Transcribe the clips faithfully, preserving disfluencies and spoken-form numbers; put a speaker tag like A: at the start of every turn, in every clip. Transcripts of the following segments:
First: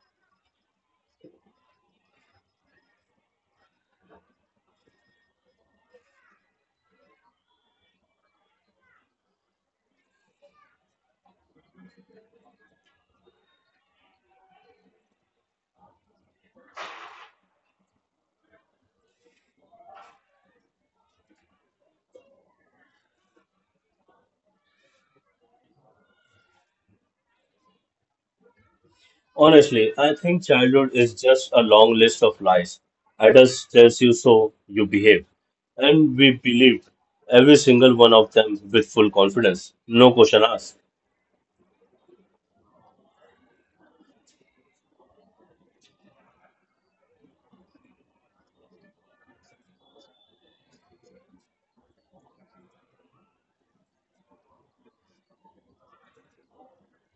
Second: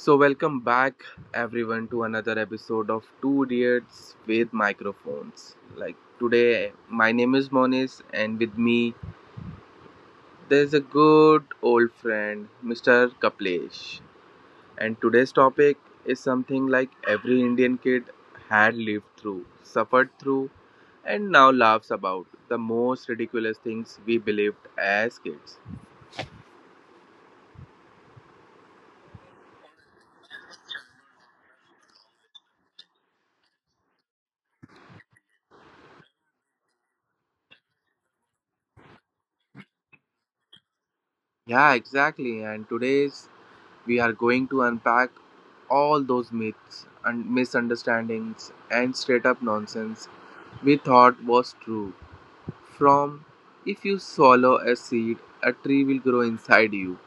A: So, welcome back everyone to another episode of Two Idiots with Microphones. Like today, my name is Monis, and with me, there's a good old friend, Mister Kaplesh. And today's topic is something like every Indian kid had lived through, suffered through, and now laughs about the most ridiculous things we believed as kids.
B: Honestly, I think childhood is just a long list of lies. Adults tells you so, you behave. And we believe every single one of them with full confidence, no question asked.
A: Yeah, exactly. And today's We are going to unpack all those myths and misunderstandings and straight up nonsense we thought was true. From if you swallow a seed, a tree will grow inside you,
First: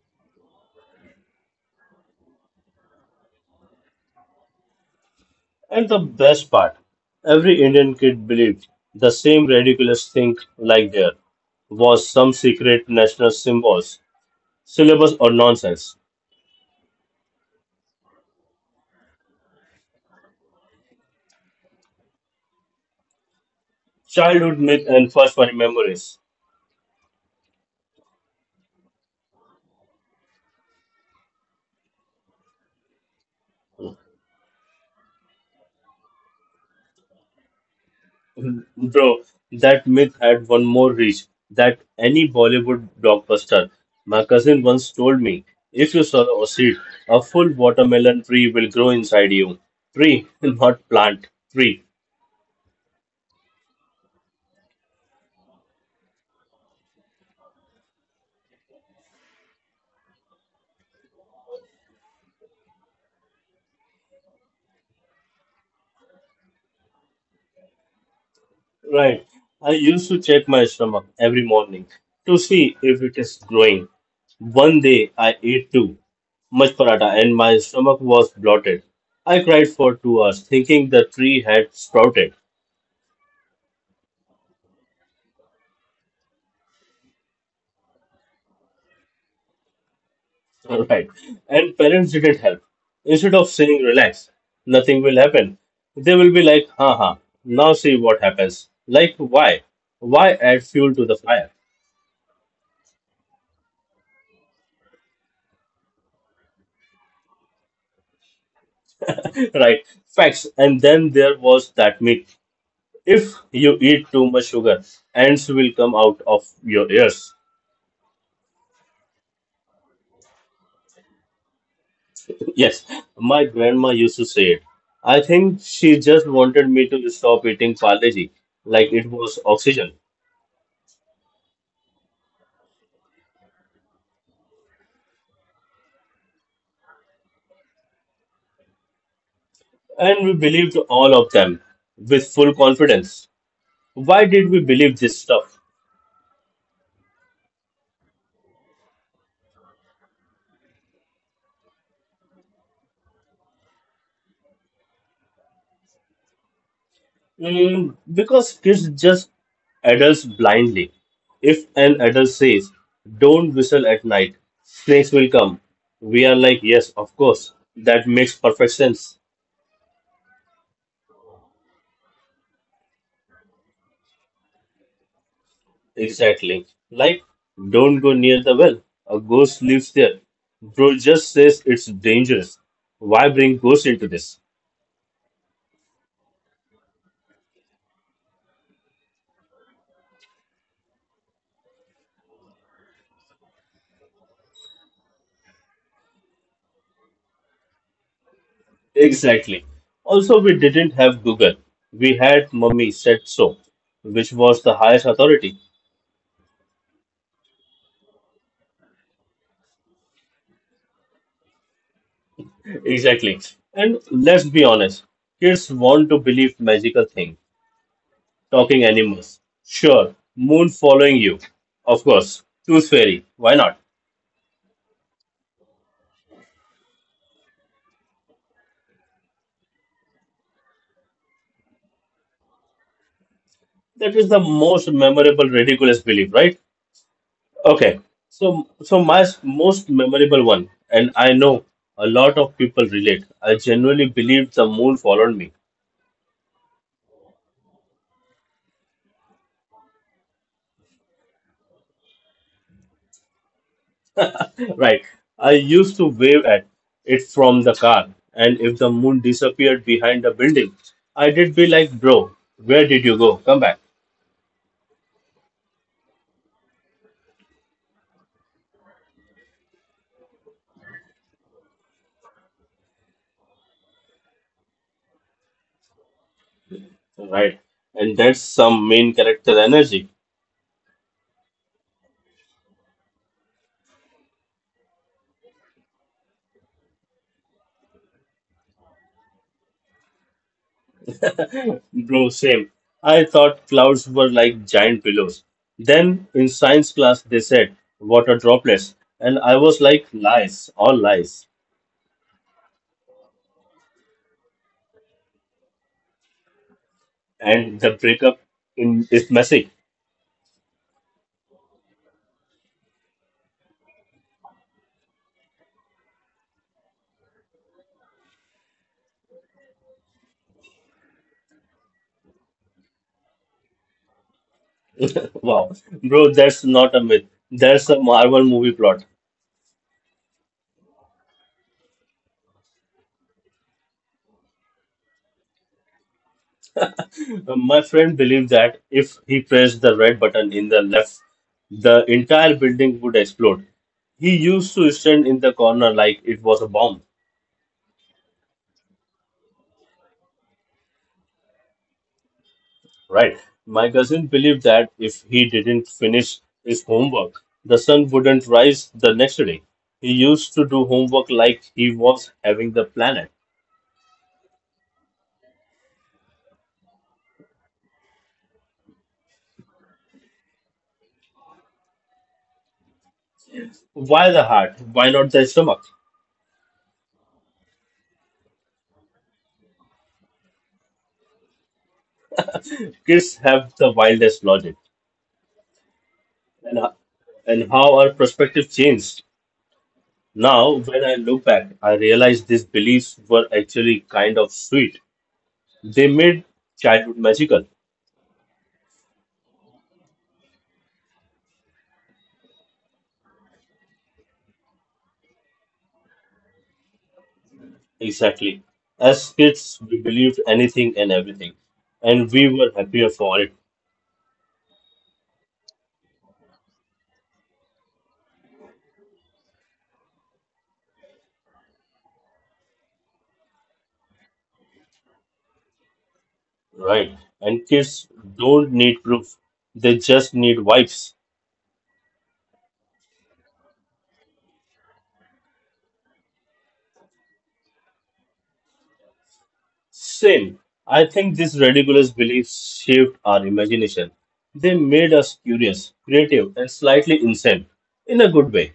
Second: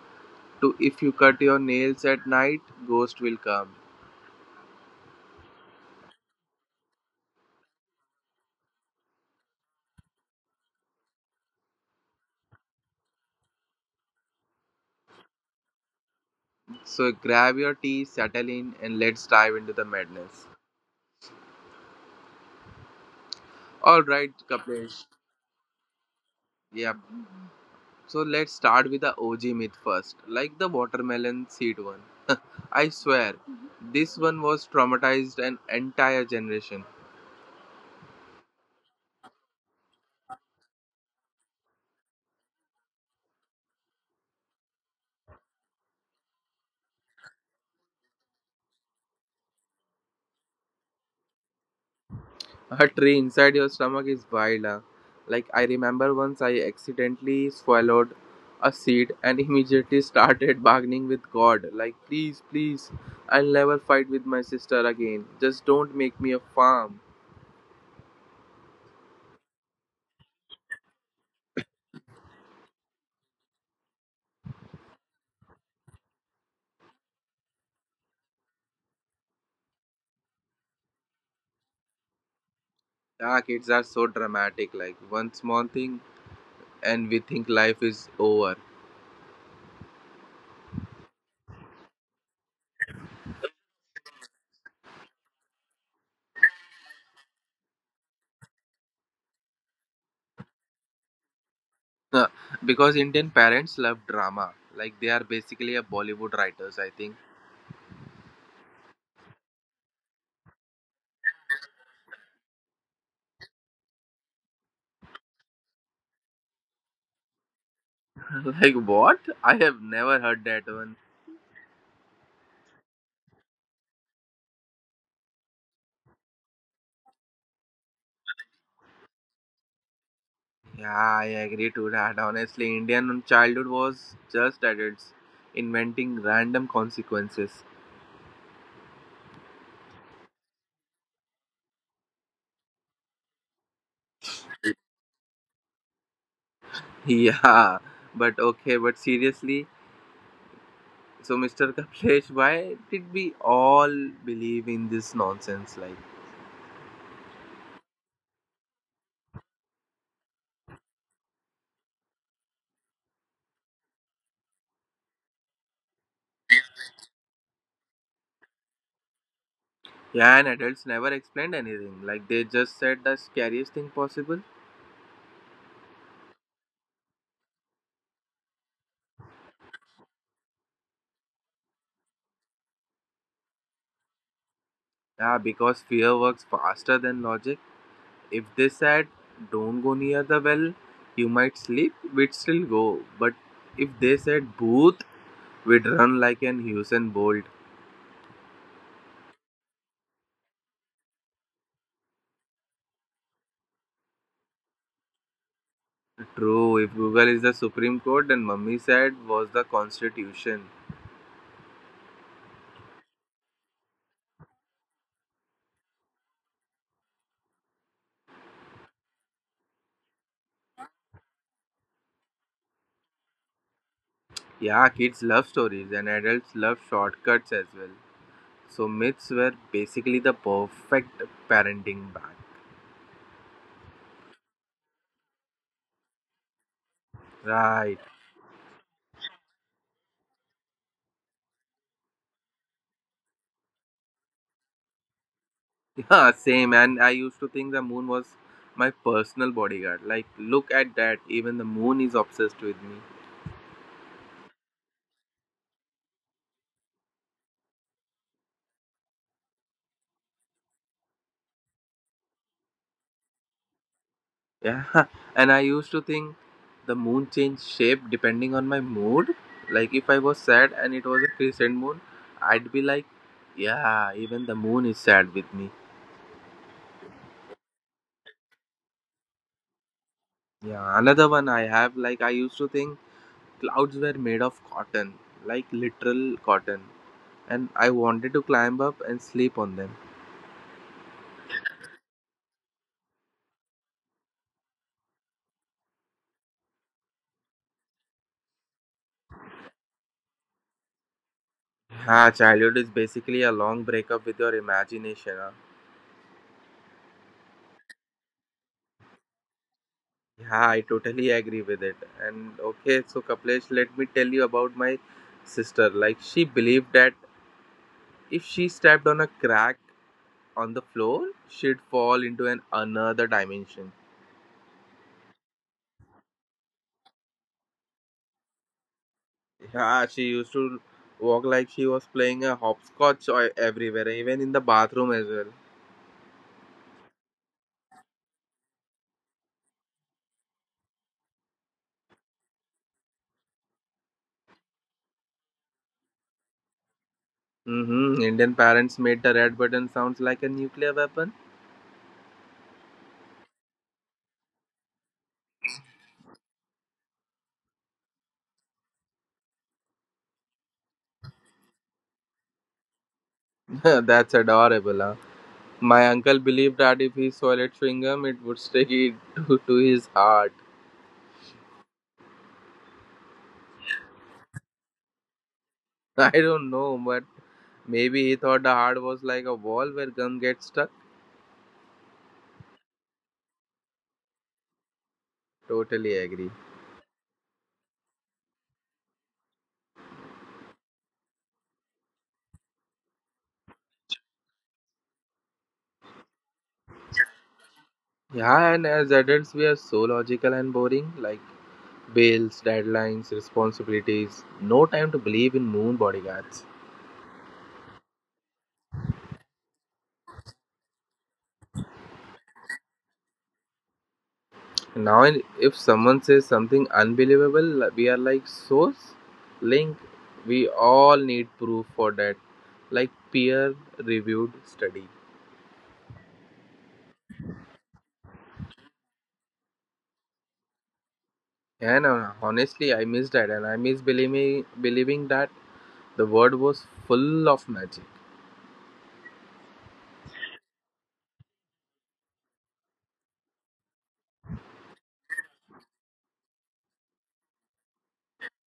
A: to if you cut your nails at night, ghost will come.
B: And the best part, every Indian kid believed the same ridiculous thing like there was some secret national symbols, syllabus or nonsense.
A: So grab your tea, settle in, and let's dive into the madness. All right,
B: Childhood myth
A: Kapilesh.
B: and first funny memories.
A: Yeah. So let's start with the O G myth first, like the watermelon seed one. I swear, this one was traumatized an entire generation.
B: Bro, that myth had one more reach that any Bollywood blockbuster. My cousin once told me, if you sow a seed, a full watermelon tree will grow inside you. Tree, not plant. Tree.
A: A tree inside your stomach is wild, huh? Like, I remember once I accidentally swallowed a seed and immediately started bargaining with God. Like, please, please, I'll never fight with my sister again. Just don't make me a farm.
B: Right. I used to check my stomach every morning to see if it is growing. One day I ate too much paratha and my stomach was bloated. I cried for two hours thinking the tree had sprouted.
A: Ah, kids are so dramatic. Like, one small thing and we think life is over.
B: All Right. And parents didn't help. Instead of saying, relax, nothing will happen, they will be like, haha, now see what happens. Like, why? Why add fuel to the fire?
A: Because Indian parents love drama. Like, they are basically a Bollywood writers, I think.
B: right. Facts. And then there was that myth. If you eat too much sugar, ants will come out of your ears.
A: Like what? I have never heard that one.
B: yes, my grandma used to say it. I think she just wanted me to stop eating Parleji, like it was oxygen.
A: Yeah, I agree to that. Honestly, Indian childhood was just at its inventing random consequences.
B: And we believed all of them with full confidence. Why did we believe this stuff?
A: Yeah, but okay, but seriously, so Mister Kaplesh, why did we all believe in this nonsense? Like,
B: Mm, because kids just adults blindly. If an adult says, don't whistle at night, snakes will come, we are like, yes, of course, that makes perfect sense.
A: yeah, and adults never explained anything. Like, they just said the scariest thing possible.
B: Exactly. Like, don't go near the well, a ghost lives there. Bro just says it's dangerous. Why bring ghosts into this?
A: Yeah, because fear works faster than logic. If they said, don't go near the well, you might sleep, we'd still go. But if they said, Booth, we'd run like an Usain Bolt.
B: Exactly. Also, we didn't have Google. We had Mummy said so, which was the highest authority.
A: True, if Google is the Supreme Court, then Mummy said was the Constitution.
B: Exactly. And let's be honest, kids want to believe magical thing, talking animals. Sure, moon following you. Of course, tooth fairy. Why not?
A: Yeah, kids love stories and adults love shortcuts as well. So myths were basically the perfect parenting bag.
B: That is the most memorable ridiculous belief, right?
A: Right.
B: Okay. So so my s- most memorable one and I know a lot of people relate. I genuinely believed the moon followed me.
A: Yeah, same. And I used to think the moon was my personal bodyguard. Like, look at that. Even the moon is obsessed with me.
B: Right. I used to wave at it from the car, and if the moon disappeared behind the building, I did be like, bro, where did you go? Come back.
A: Yeah, and I used to think the moon changed shape depending on my mood. Like if I was sad and it was a crescent moon, I'd be like, yeah, even the moon is sad with me.
B: Right. And that's some main character energy.
A: Yeah, another one I have, like I used to think clouds were made of cotton, like literal cotton, and I wanted to climb up and sleep on them.
B: Bro, same. I thought clouds were like giant pillows. Then in science class, they said water droplets, and I was like, lies, all lies.
A: Ah, childhood is basically a long breakup with your imagination, huh?
B: And the breakup in is messy.
A: Yeah, I totally agree with it. And okay, so Kaplesh, let me tell you about my sister. Like, she believed that if she stepped on a crack on the floor, she'd fall into an another dimension.
B: Wow, bro, that's not a myth. That's a Marvel movie plot.
A: Yeah, she used to walk like she was playing a hopscotch or everywhere, even in the bathroom as well.
B: Uh, My friend believed that if he pressed the red button in the left, the entire building would explode. He used to stand in the corner like it was a bomb,
A: Mm-hmm. Indian parents made the red button sounds like a nuclear weapon.
B: right? My cousin believed that if he didn't finish his homework, the sun wouldn't rise the next day. He used to do homework like he was having the planet.
A: That's adorable, huh? My uncle believed that if he swallowed chewing gum, it would stick it to, to his heart.
B: Why the heart? Why not the stomach?
A: I don't know, but maybe he thought the heart was like a wall where gum gets stuck.
B: Kids have the wildest logic.
A: Totally agree.
B: And, and how our perspective changed. Now, when I look back, I realize these beliefs were actually kind of sweet. They made childhood magical.
A: Yeah, and as adults, we are so logical and boring, like bills, deadlines, responsibilities, no time to believe in moon bodyguards.
B: Exactly. As kids, we believed anything and everything, and we were happier for it,
A: Now, in- if someone says something unbelievable, we are like, source, link, we all need proof for that, like peer reviewed study.
B: right? And kids don't need proof, they just need vibes.
A: And uh, honestly, I miss that, and I miss believing, believing that the world was full of magic.
B: Same. I think these ridiculous beliefs shaped our imagination. They made us curious, creative, and slightly insane in a good way.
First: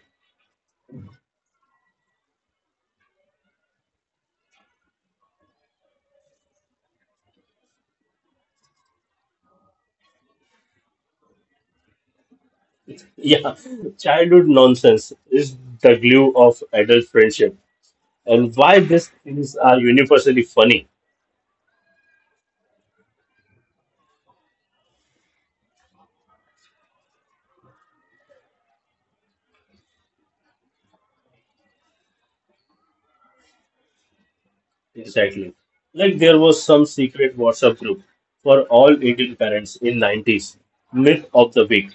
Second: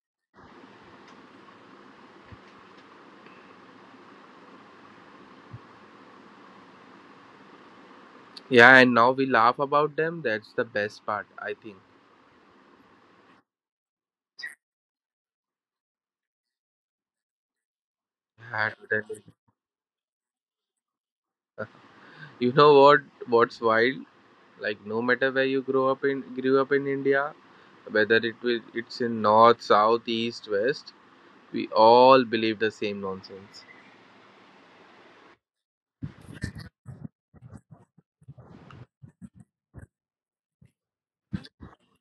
A: Yeah, and now we laugh about them. That's the best part, I think.
B: Yeah, childhood nonsense is the glue of adult friendship, and
A: Yeah,
B: why these
A: totally.
B: things are universally funny.
A: You know what? What's wild? Like no matter where you grow up in, grew up in India, whether it will, it's in north, south, east, west, we all believe the same nonsense.
B: Exactly, like there was some secret WhatsApp group for all Indian parents in nineties. Myth of the week:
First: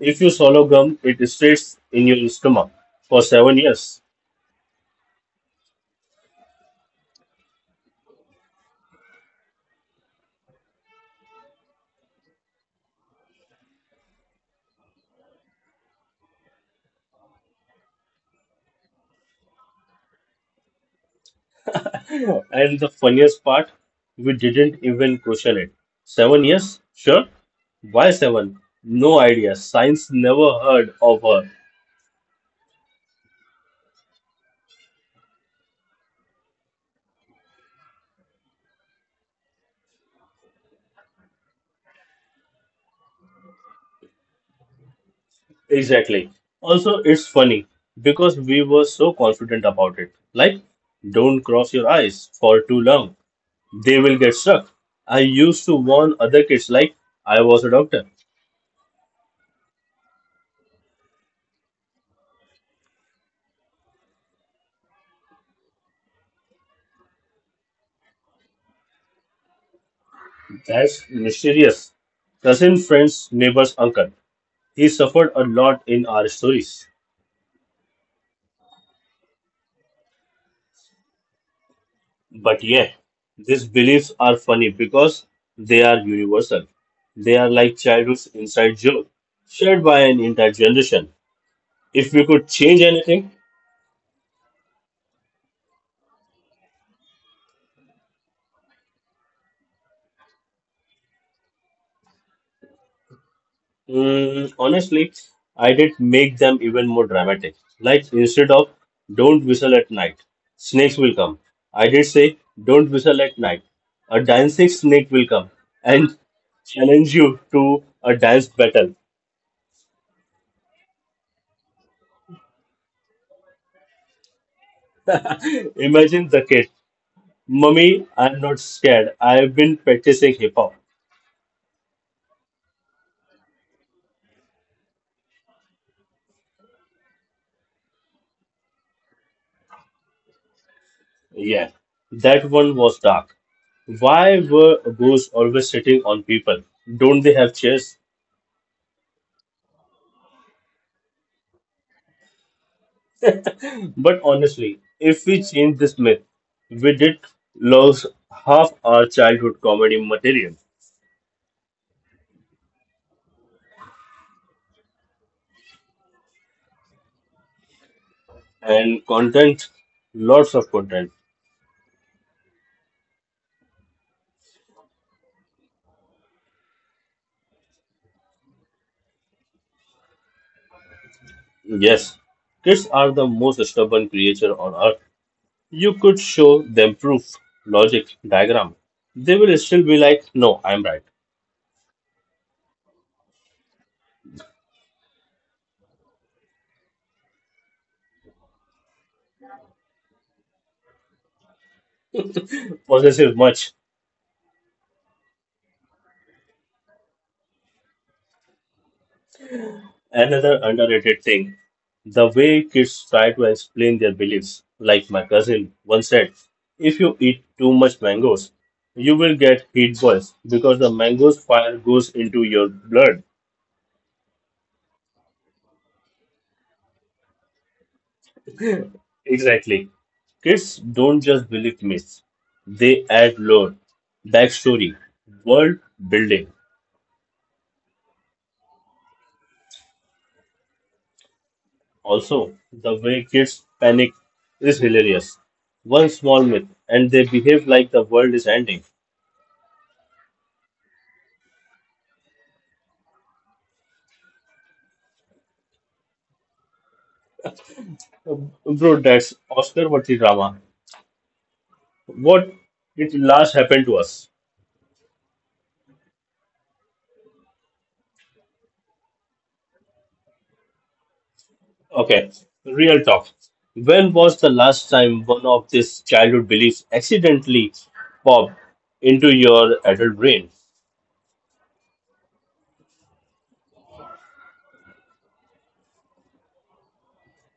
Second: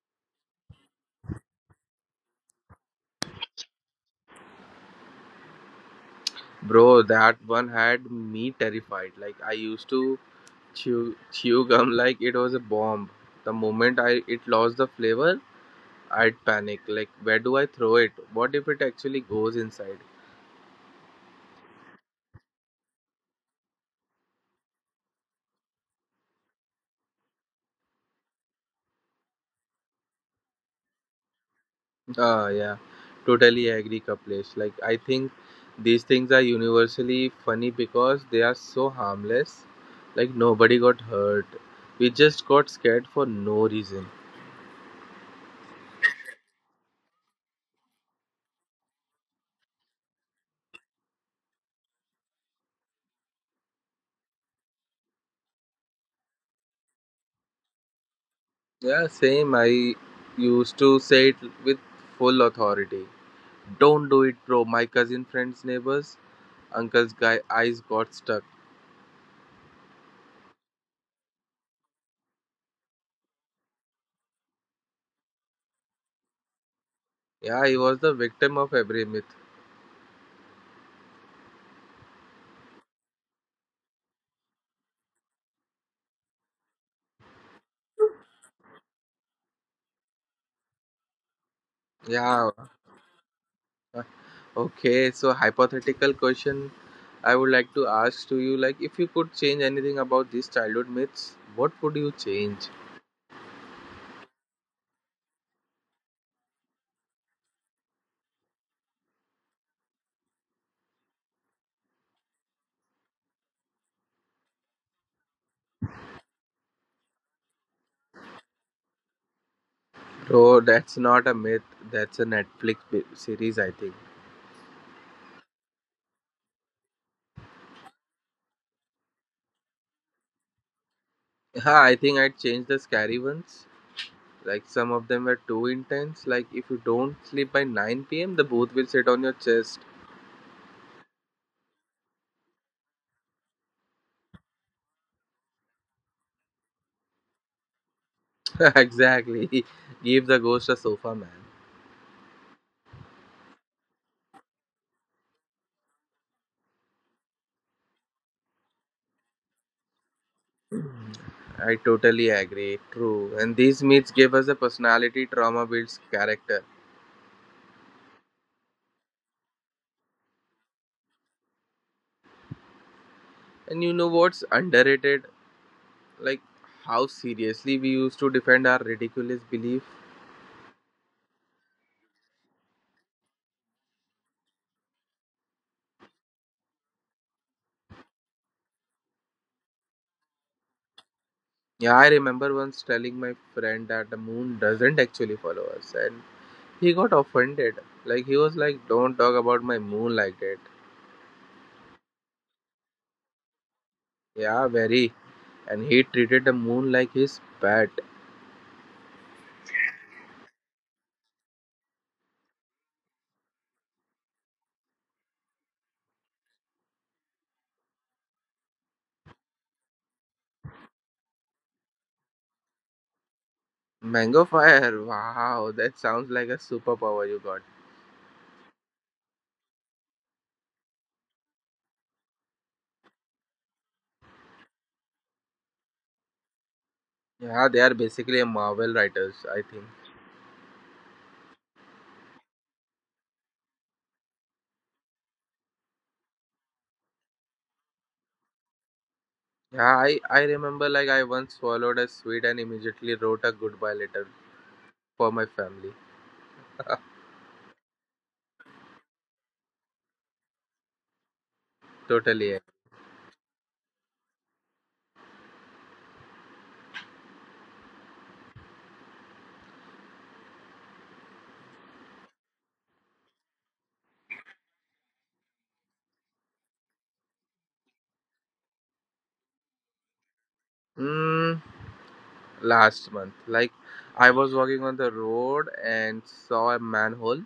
B: if you swallow gum, it stays in your stomach for seven years.
A: Bro, that one had me terrified. Like I used to chew chew gum like it was a bomb. The moment I it lost the flavor, I'd panic. Like, where do I throw it? What if it actually goes inside?
B: And the funniest part, we didn't even question it. Seven years? Sure. Why seven? No idea. Science never heard of her.
A: Ah, yeah, totally agree, Kaplesh. Like, I think these things are universally funny because they are so harmless. Like, nobody got hurt. We just got scared for no reason.
B: Exactly. Also, it's funny because we were so confident about it. Like, don't cross your eyes for too long, they will get stuck. I used to warn other kids like I was a doctor.
A: Yeah, same. I used to say it with full authority. Don't do it, bro. My cousin friend's neighbor's uncle's guy eyes got stuck.
B: That's mysterious. Cousin, friends, neighbors, uncle. He suffered a lot in our stories.
A: Yeah, he was the victim of every myth.
B: But yeah, these beliefs are funny because they are universal. They are like childhood's inside joke, shared by an entire generation. If we could
A: Yeah,
B: change anything,
A: okay, so hypothetical question I would like to ask to you, like if you could change anything about these childhood myths, what would you change?
B: Mm, honestly, I did make them even more dramatic. Like instead of "Don't whistle at night, snakes will come," I did say "Don't whistle at night, a dancing snake will come and challenge you to a dance battle."
A: Bro, that's not a myth, that's a Netflix bi- series, I think.
B: Imagine the kid, "Mummy, I'm not scared. I've been practicing hip hop."
A: Yeah, I think I'd change the scary ones. Like some of them were too intense. Like if you don't sleep by nine p m, the booth will sit on your chest.
B: Yeah, that one was dark. Why were ghosts always sitting on people? Don't they have chairs?
A: Exactly. Give the ghost a sofa, man.
B: But honestly, if we change this myth, we did lose half our childhood comedy material
A: Mm, I totally agree. True. And these myths gave us a personality, trauma builds character.
B: and content, lots of content.
A: And you know what's underrated? Like how seriously we used to defend our ridiculous belief.
B: Yes, kids are the most stubborn creature on earth. You could show them proof, logic, diagram. They will still be like, no, I'm right.
A: Yeah, I remember once telling my friend that the moon doesn't actually follow us, and he got offended. Like he was like, "Don't talk about my moon like that."
B: Possessive much.
A: Yeah, very. And he treated the moon like his pet.
B: Another underrated thing, the way kids try to explain their beliefs. Like my cousin once said, if you eat too much mangoes, you will get heat boils because the mango's fire goes into your blood.
A: Mango fire. Wow, that sounds like a superpower you got.
B: Exactly. Kids don't just believe myths, they add lore, backstory, world building.
A: Yeah, they are basically a Marvel writers, I think.
B: Also, the way kids panic is hilarious. One small myth, and they behave like the world is ending.
A: Yeah, I, I remember, like I once swallowed a sweet and immediately wrote a goodbye letter for my family.
B: Uh, Bro, that's Oscar worthy drama. What
A: Totally. Yeah.
B: did last happen to us? Okay, real talk. When was the last time one of these childhood beliefs accidentally popped into your adult brain?
A: Mm, last month, like I was walking on the road and saw a manhole,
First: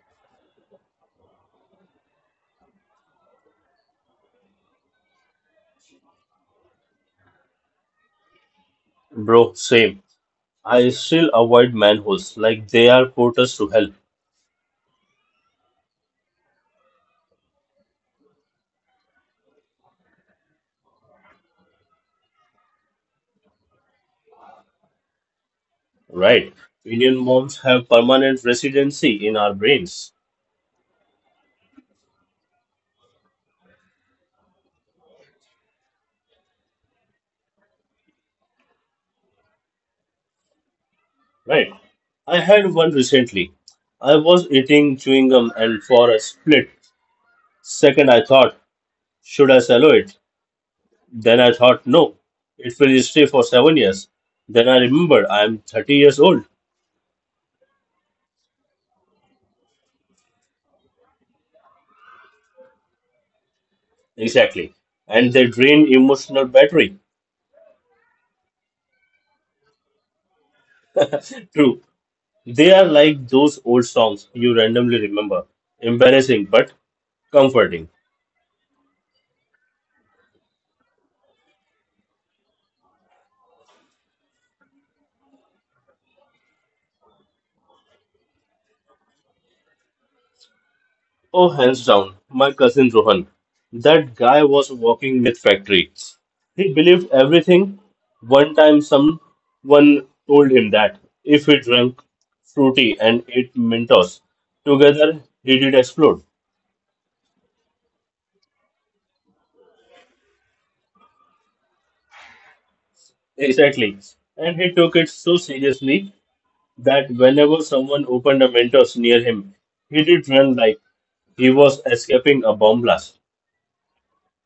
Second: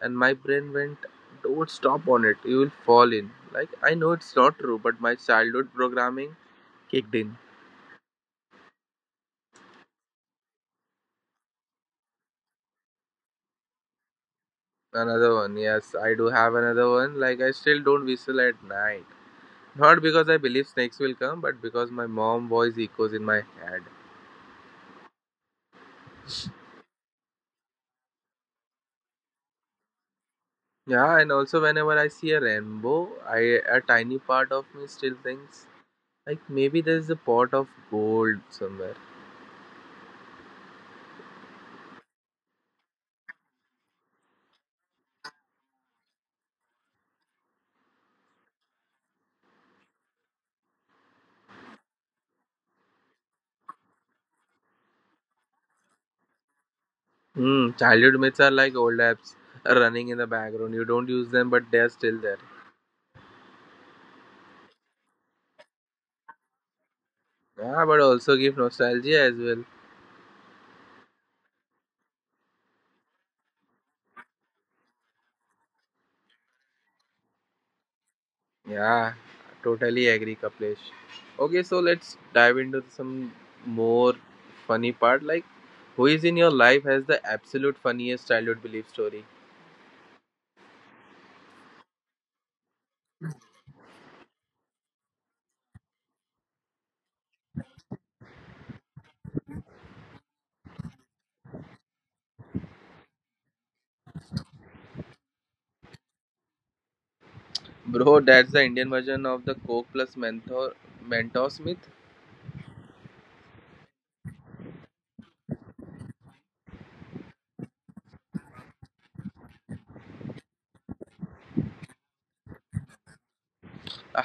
A: and my brain went, "Don't stop on it. You will fall in." Like I know it's not true, but my childhood programming kicked in.
B: Bro, same. I still avoid manholes like they are portals to hell,
A: Another one, yes, I do have another one. Like I still don't whistle at night, not because I believe snakes will come, but because my mom voice echoes in my head.
B: right? Indian moms have permanent residency in our brains,
A: Yeah, and also whenever I see a rainbow, I a tiny part of me still thinks, like maybe there's a pot of gold somewhere.
B: right? I had one recently. I was eating chewing gum and for a split second I thought should I swallow it? Then I thought, no, it will stay for seven years. Then I remembered I am thirty years old.
A: Mm, childhood myths are like old apps running in the background. You don't use them, but they're still there.
B: Exactly. And they drain emotional battery.
A: Yeah, but also give nostalgia as well.
B: True. They are like those old songs you randomly remember. Embarrassing but comforting.
A: Yeah, totally agree, Kaplesh. Okay, so let's dive into some more funny part. Like, who is in your life has the absolute funniest childhood belief story?
B: Oh, hands down, my cousin Rohan. That guy was walking myth factory. He believed everything. One time, someone told him that if he drank fruity and ate Mentos together, he did explode.
A: Bro, that's the Indian version of the Coke plus Menthol Mentos myth.
B: Exactly. And he took it so seriously that whenever someone opened a Mentos near him, he did run like he was escaping a bomb blast.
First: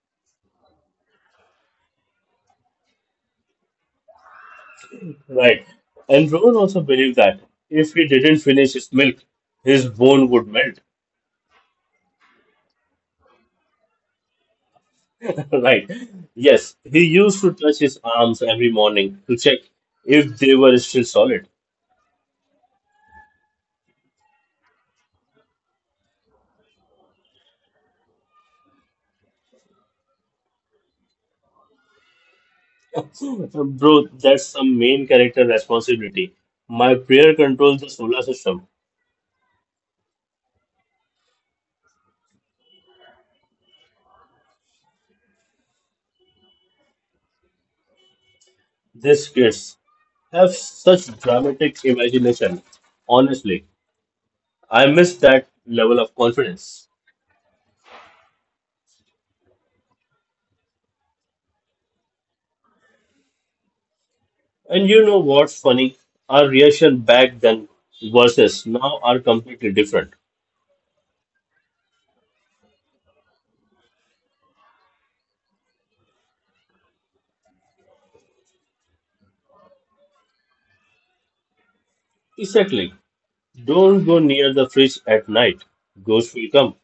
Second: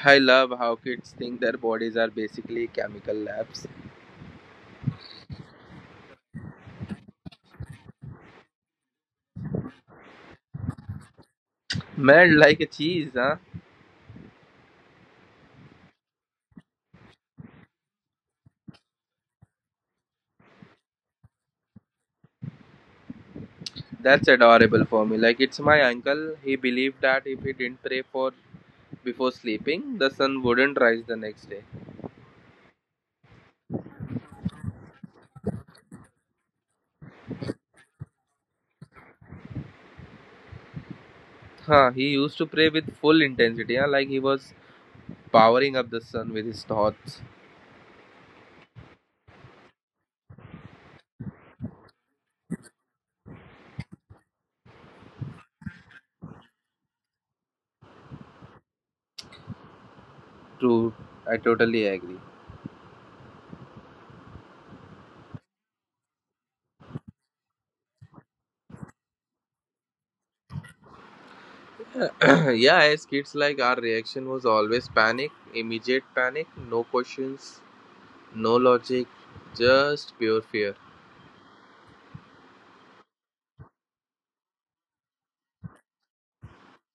A: I love how kids think their bodies are basically chemical labs.
B: Right. And Rowan also believed that if he didn't finish his milk, his bone would melt.
A: Melt like a cheese, huh?
B: right. Yes, he used to touch his arms every morning to check if they were still solid.
A: That's adorable for me. Like it's my uncle. He believed that if he didn't pray for before sleeping, the sun wouldn't rise the next day.
B: So, bro, that's the main character responsibility. My prayer controls the solar system.
A: Huh, he used to pray with full intensity, huh? Like he was powering up the sun with his thoughts.
B: These kids have such dramatic imagination. Honestly, I miss that level of confidence.
A: True, I totally agree.
B: And you know what's funny? Our reaction back then versus now are completely different.
A: Yeah, as kids, like our reaction was always panic, immediate panic, no questions, no logic, just pure fear.
B: Exactly. Don't go near the fridge at night. Ghosts will come.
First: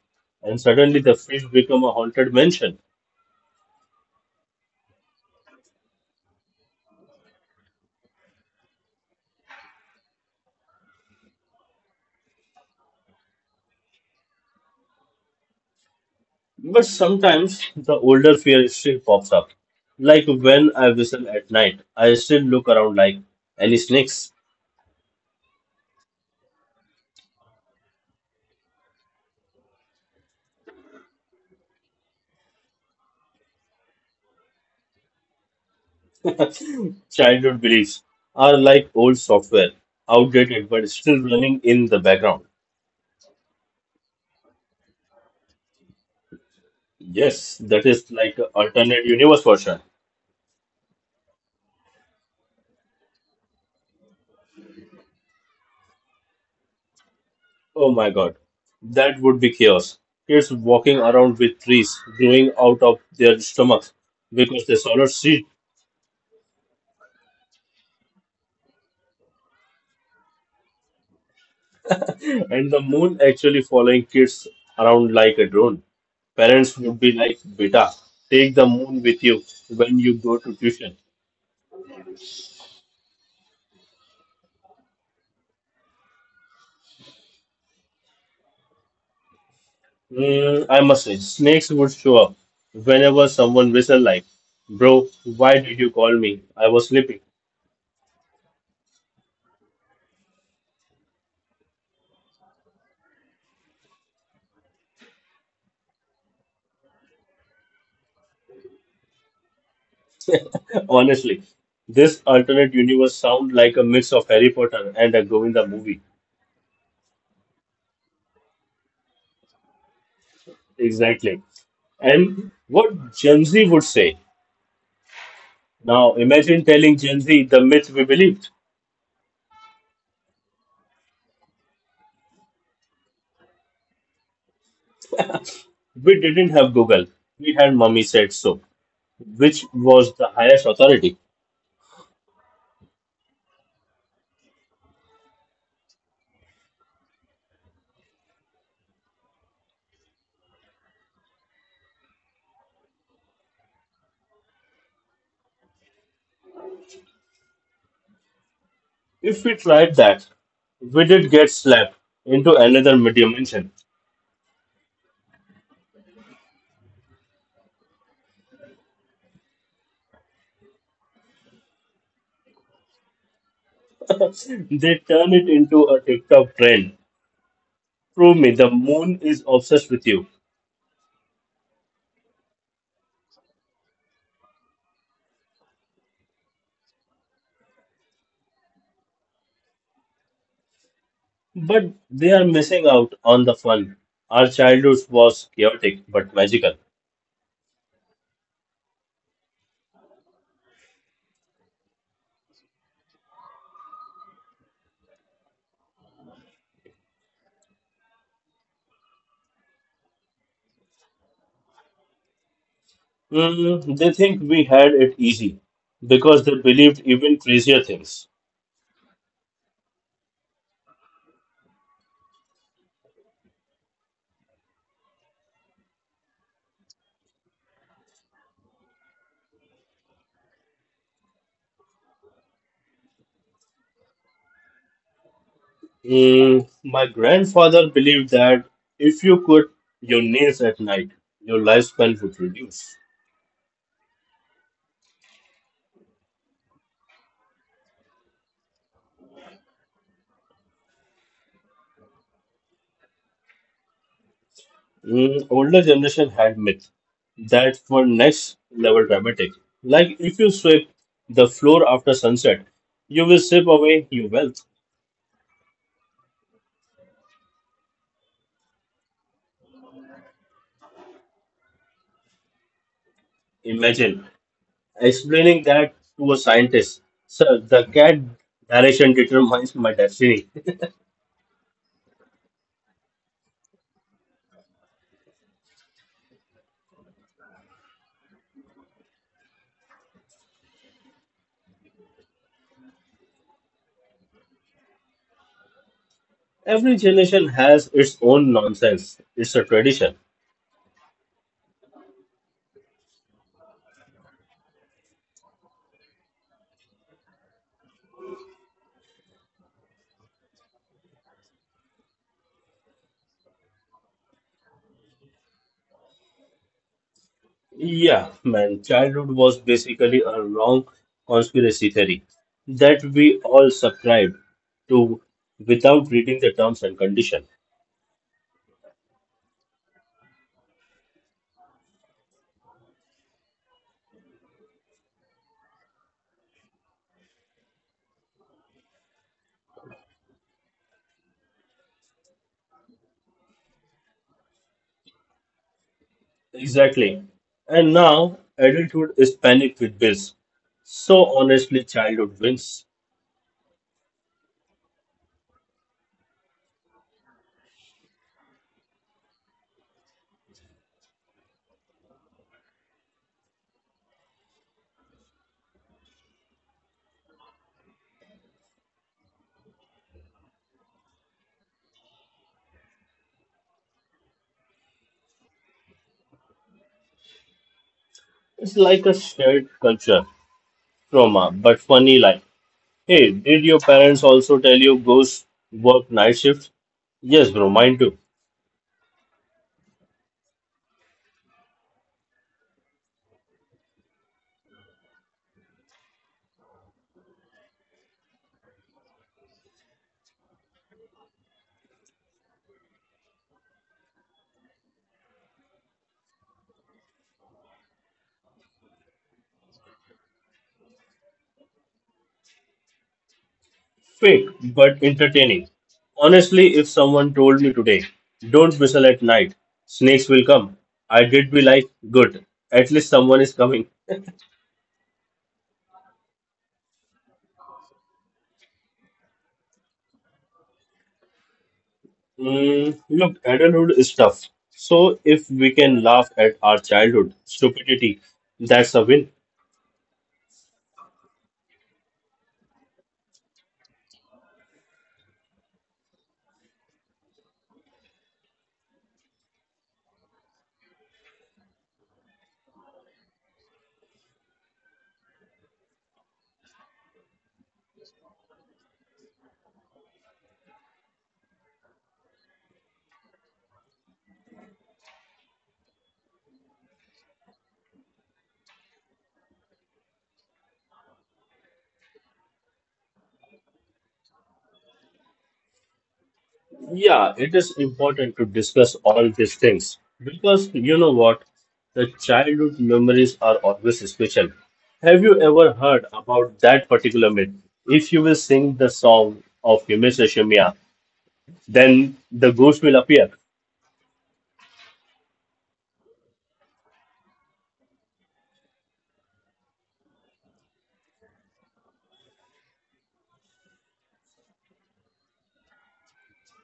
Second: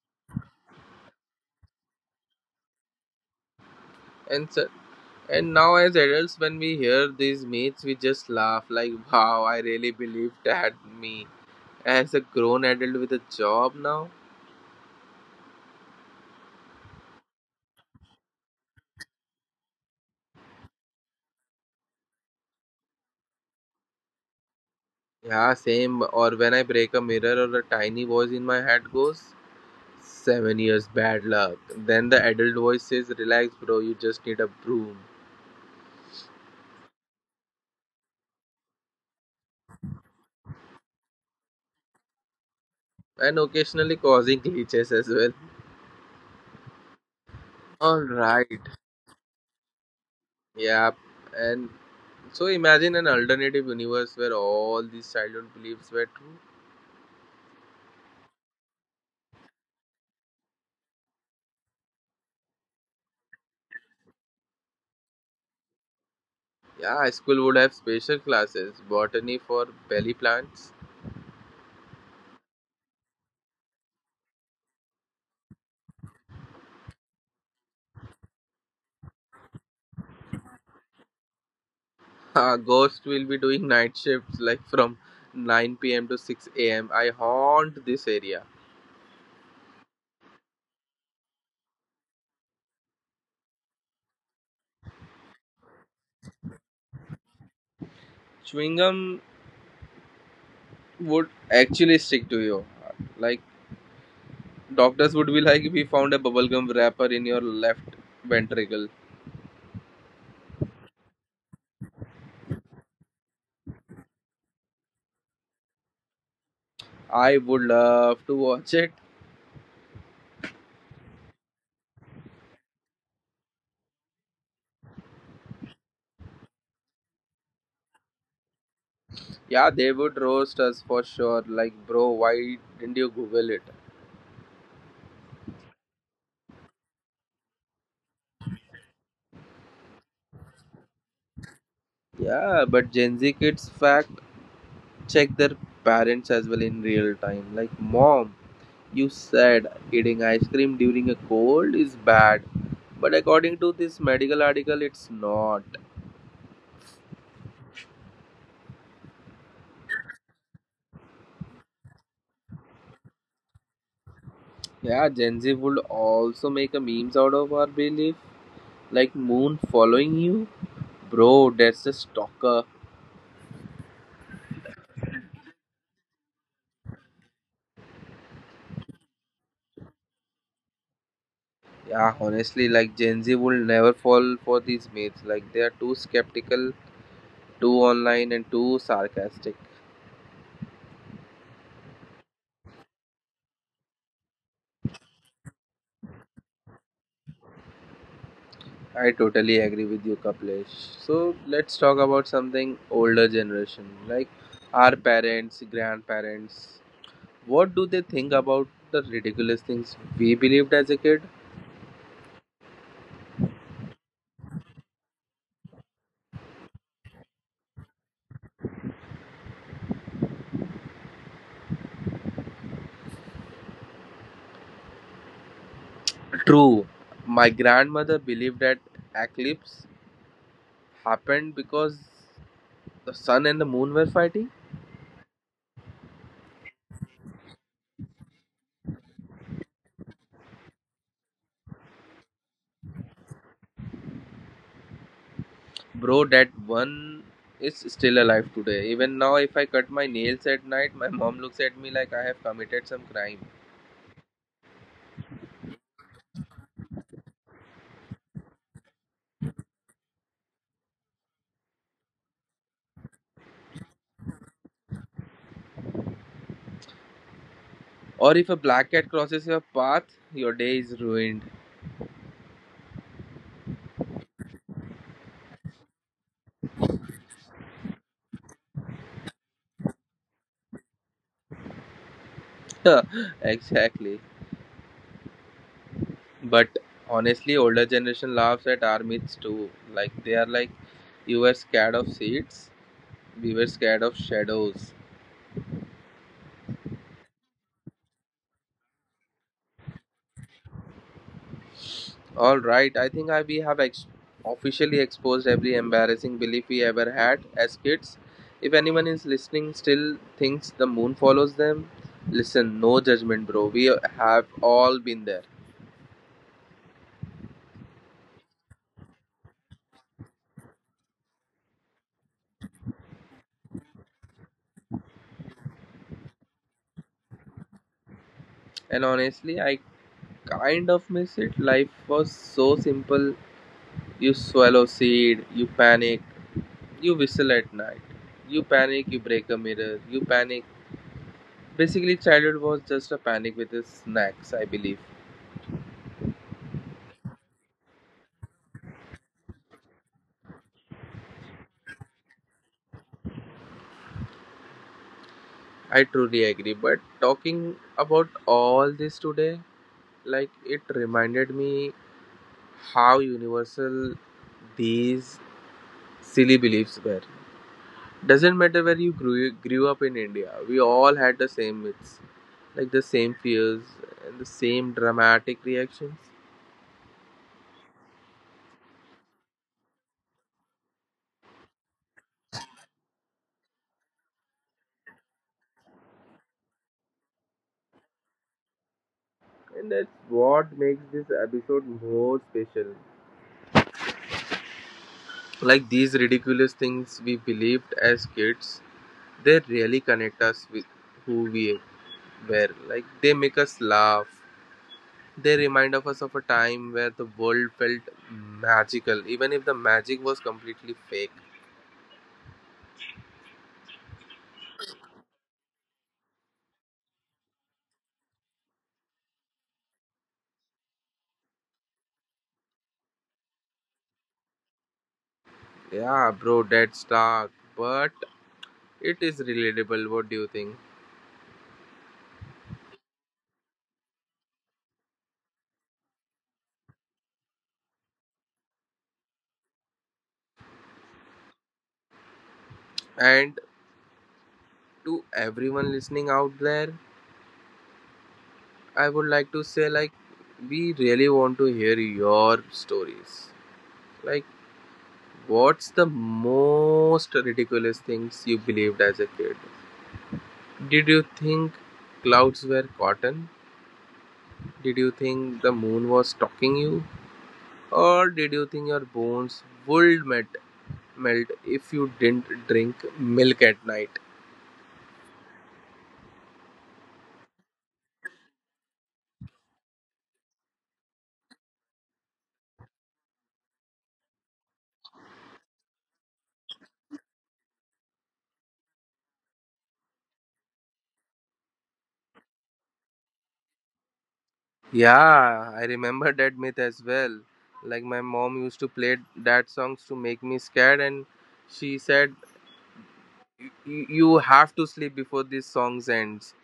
B: And suddenly the fridge become a haunted mansion.
A: And so, And now, as adults, when we hear these myths, we just laugh like, wow, I really believed that me. As a grown adult with a job now?
B: But sometimes the older fear still pops up. Like when I whistle at night, I still look around like any snakes.
A: Yeah, same. Or when I break a mirror or a tiny voice in my head goes, seven years bad luck. Then the adult voice says, relax, bro, you just need a broom.
B: Childhood beliefs are like old software, outdated but still running in the background.
A: And occasionally causing glitches as well.
B: Yes, that is like a
A: Alright.
B: alternate universe version.
A: Yeah. And so imagine an alternative universe where all these childhood beliefs were true.
B: Oh my god. That would be chaos. Kids walking around with trees growing out of their stomachs because they swallowed seed
A: Yeah, school would have special classes, botany for belly plants.
B: and the moon actually following kids around like a drone. Parents would be like, Beta, take the moon with you when you go to tuition.
A: Uh, ghost will be doing night shifts like from nine p m to six a m. I haunt this area.
B: Mm, I must say, snakes would show up whenever someone whistled like, bro, why did you call me? I was sleeping.
A: Chewing gum would actually stick to you. Like, doctors would be like, we found a bubblegum wrapper in your left ventricle.
B: Honestly, this alternate universe sound like a mix of Harry Potter and a Govinda movie.
A: I would love to watch it.
B: Exactly. And what Gen Z would say. Now imagine telling Gen Z the myth we believed.
A: Yeah, they would roast us for sure. Like, bro, why didn't you Google it?
B: We didn't have Google. We had Mummy said so, which was the highest authority.
A: Yeah, but Gen Z kids fact check their parents as well in real time. Like, mom, you said eating ice cream during a cold is bad, but according to this medical article, it's not.
B: If we tried that, we did get slapped into another dimension.
A: Yeah, Gen Z would also make a memes out of our belief, like moon following you, bro. That's a stalker.
B: They turn it into a TikTok trend. Prove me the moon is obsessed with you.
A: Yeah, honestly, like Gen Z will never fall for these myths. Like they are too skeptical, too online, and too sarcastic.
B: But they are missing out on the fun. Our childhood was chaotic but magical.
A: I totally agree with you, Kaplesh. So let's talk about something older generation, like our parents, grandparents. What do they think about the ridiculous things we believed as a kid?
B: Mm, they think we had it easy because they believed even crazier things.
A: True, my grandmother believed that eclipse happened because the sun and the moon were fighting.
B: Mm, my grandfather believed that if you cut your nails at night, your lifespan would reduce.
A: Bro, that one is still alive today. Even now, if I cut my nails at night, my mom looks at me like I have committed some crime.
B: Mm, older generation had myth that were next level dramatic. Like if you sweep the floor after sunset, you will sweep away your wealth.
A: Or if a black cat crosses your path, your day is ruined.
B: Imagine explaining that to a scientist, sir, the cat direction determines my destiny.
A: Exactly. But honestly, older generation laughs at our myths too. Like they are like, you were scared of seeds, we were scared of shadows.
B: Every generation has its own nonsense. It's a tradition.
A: All right, I think I we have ex- officially exposed every embarrassing belief we ever had as kids. If anyone is listening still thinks the moon follows them, listen, no judgment, bro. We have all been there.
B: Yeah, man, childhood was basically a long conspiracy theory that we all subscribed to without reading the terms and condition.
A: And honestly, I kind of miss it. Life was so simple. You swallow seed, you panic, you whistle at night, you panic, you break a mirror, you panic. Basically, childhood was just a panic with its snacks, I believe.
B: Exactly. And now adulthood is panicked with bills. So honestly, childhood wins.
A: I truly agree. But talking about all this today, like it reminded me how universal these silly beliefs were. Doesn't matter where you grew, grew up in India, we all had the same myths, like the same fears and the same dramatic reactions.
B: It's like a shared culture trauma, but funny life. Hey, did your parents also tell you ghosts work night shifts? Yes, bro, mine too.
A: And that's what makes this episode more special. Like these ridiculous things we believed as kids, they really connect us with who we were. Like they make us laugh. They remind of us of a time where the world felt magical, even if the magic was completely fake.
B: Fake, but entertaining. Honestly, if someone told me today, don't whistle at night, snakes will come, I did be like, good, at least someone is coming.
A: Yeah, bro, that's dark, but it is relatable. What do you think?
B: Mm, look, adulthood is tough. So if we can laugh at our childhood stupidity, that's a win.
A: And to everyone listening out there, I would like to say like we really want to hear your stories. Like what's the most ridiculous things you believed as a kid? Did you think clouds were cotton? Did you think the moon was stalking you? Or did you think your bones would melt melt if you didn't drink milk at night?
B: Yeah, it is important to discuss all these things because you know what? The childhood memories are always special. Have you ever heard about that particular myth? If you will sing the song of Himesh Reshammiya, then the ghost will appear.
A: Yeah, I remember that myth as well. Like my mom used to play that songs to make me scared, and she said you, you have to sleep before this song ends,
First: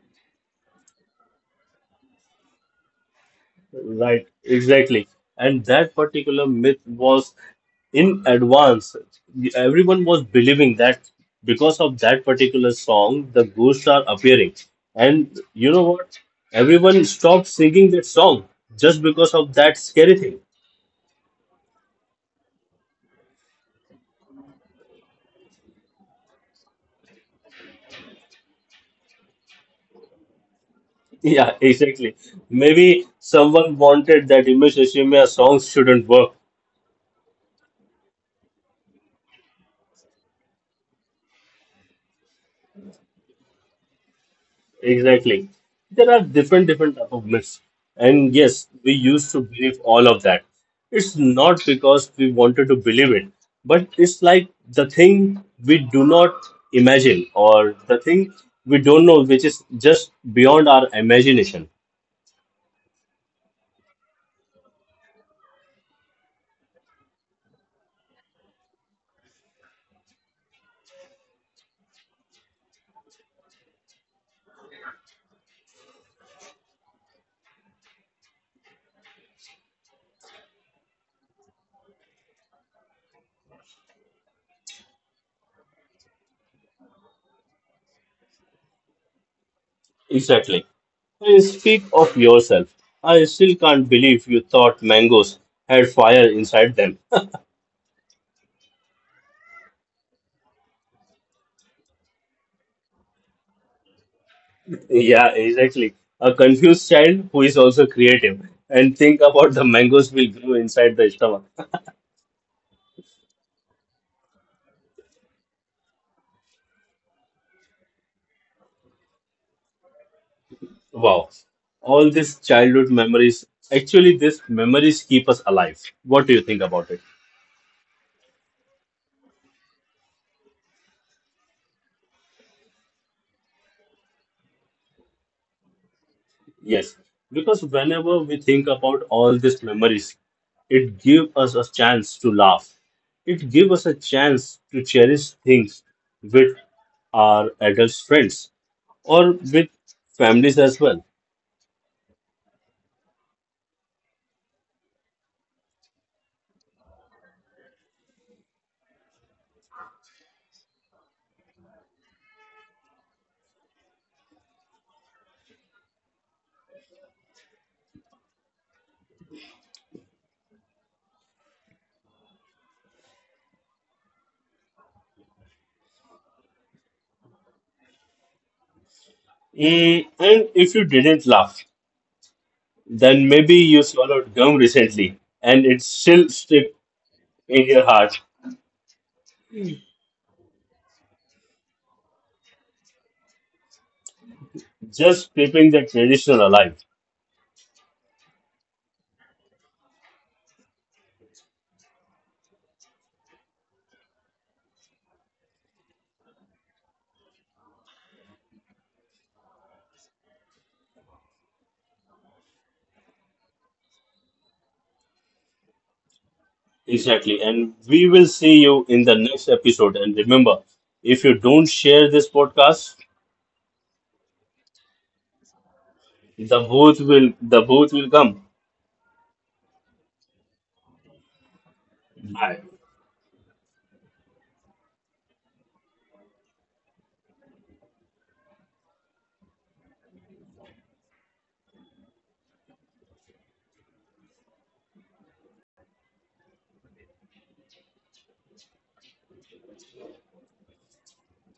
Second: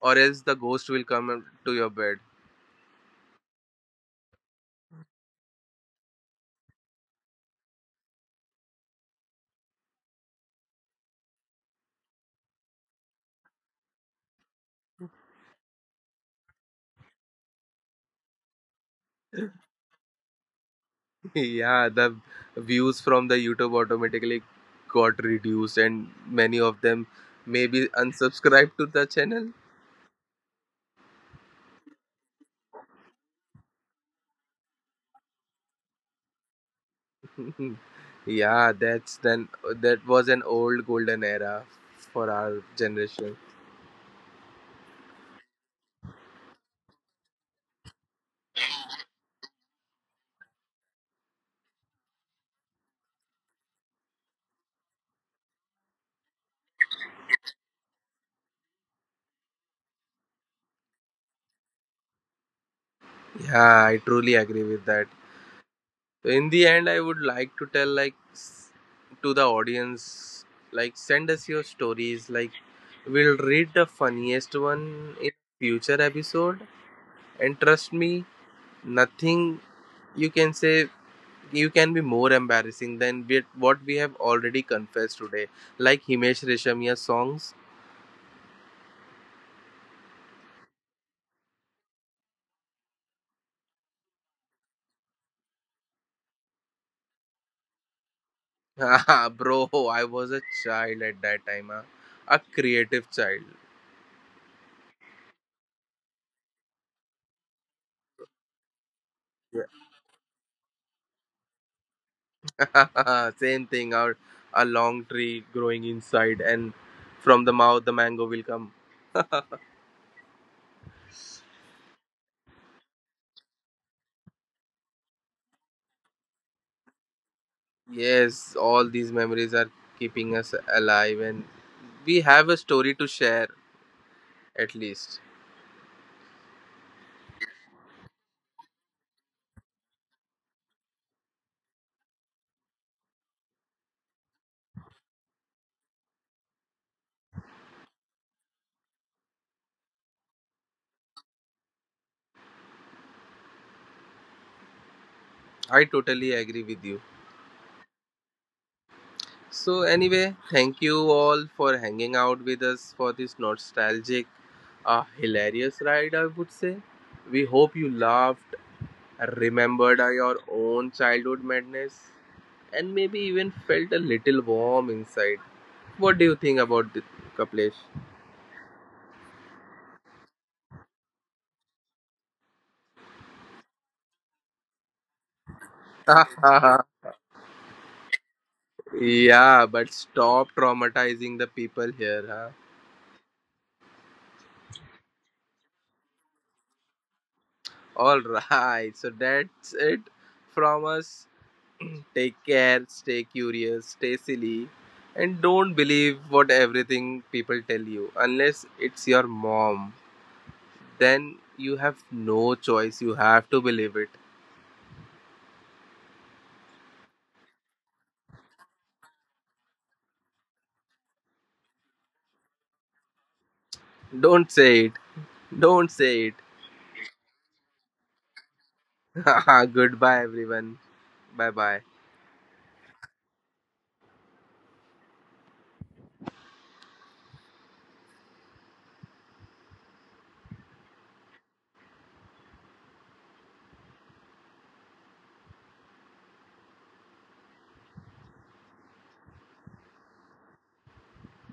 A: or else the ghost will come to your bed.
B: Right, exactly. And that particular myth was in advance. Everyone was believing that because of that particular song, the ghosts are appearing. And you know what? Everyone stopped singing that song just because of that scary thing.
A: Yeah, the views from the YouTube automatically got reduced, and many of them maybe unsubscribed to the channel.
B: Yeah, exactly. Maybe someone wanted that Image Ashimiya song shouldn't work.
A: Yeah, that's then that was an old golden era for our generation.
B: Exactly. There are different different type of myths. And yes, we used to believe all of that. It's not because we wanted to believe it, but it's like the thing we do not imagine or the thing we don't know which is just beyond our imagination.
A: Yeah, I truly agree with that. So, in the end, I would like to tell like s- to the audience, like send us your stories. Like we'll read the funniest one in future episode, and trust me, nothing you can say, you can be more embarrassing than we- what we have already confessed today. Like Himesh Reshamia songs.
B: Exactly. And speak of yourself. I still can't believe you thought mangoes had fire inside them.
A: Bro, I was a child at that time. Huh? A creative child.
B: Yeah, exactly. A confused child who is also creative. And think about the mangoes will grow inside the stomach.
A: Same thing, our a long tree growing inside, and from the mouth the mango will come.
B: Wow. All these childhood memories, actually, these memories keep us alive. What do you think about it?
A: Yes, all these memories are keeping us alive, and we have a story to share at least.
B: Yes. Because whenever we think about all these memories, it gives us a chance to laugh. It gives us a chance to cherish things with our adult friends or with families as well.
A: I totally agree with you. So, anyway, thank you all for hanging out with us for this nostalgic, uh, hilarious ride, I would say. We hope you laughed, remembered uh, your own childhood madness, and maybe even felt a little warm inside. What do you think about this, Kaplesh?
B: Mm, and if you didn't laugh, then maybe you swallowed gum recently and it's still stuck in your heart,
A: Yeah, but stop traumatizing the people here, huh?
B: just keeping the tradition alive.
A: All right, so that's it from us. Take care, stay curious, stay silly, and don't believe what everything people tell you unless it's your mom. Then you have no choice, you have to believe it.
B: Exactly. And we will see you in the next episode. And remember, if you don't share this podcast,
A: Don't say it, don't say it.
B: the booth will the booth will come.
A: Goodbye, everyone. Bye bye.
B: Bye.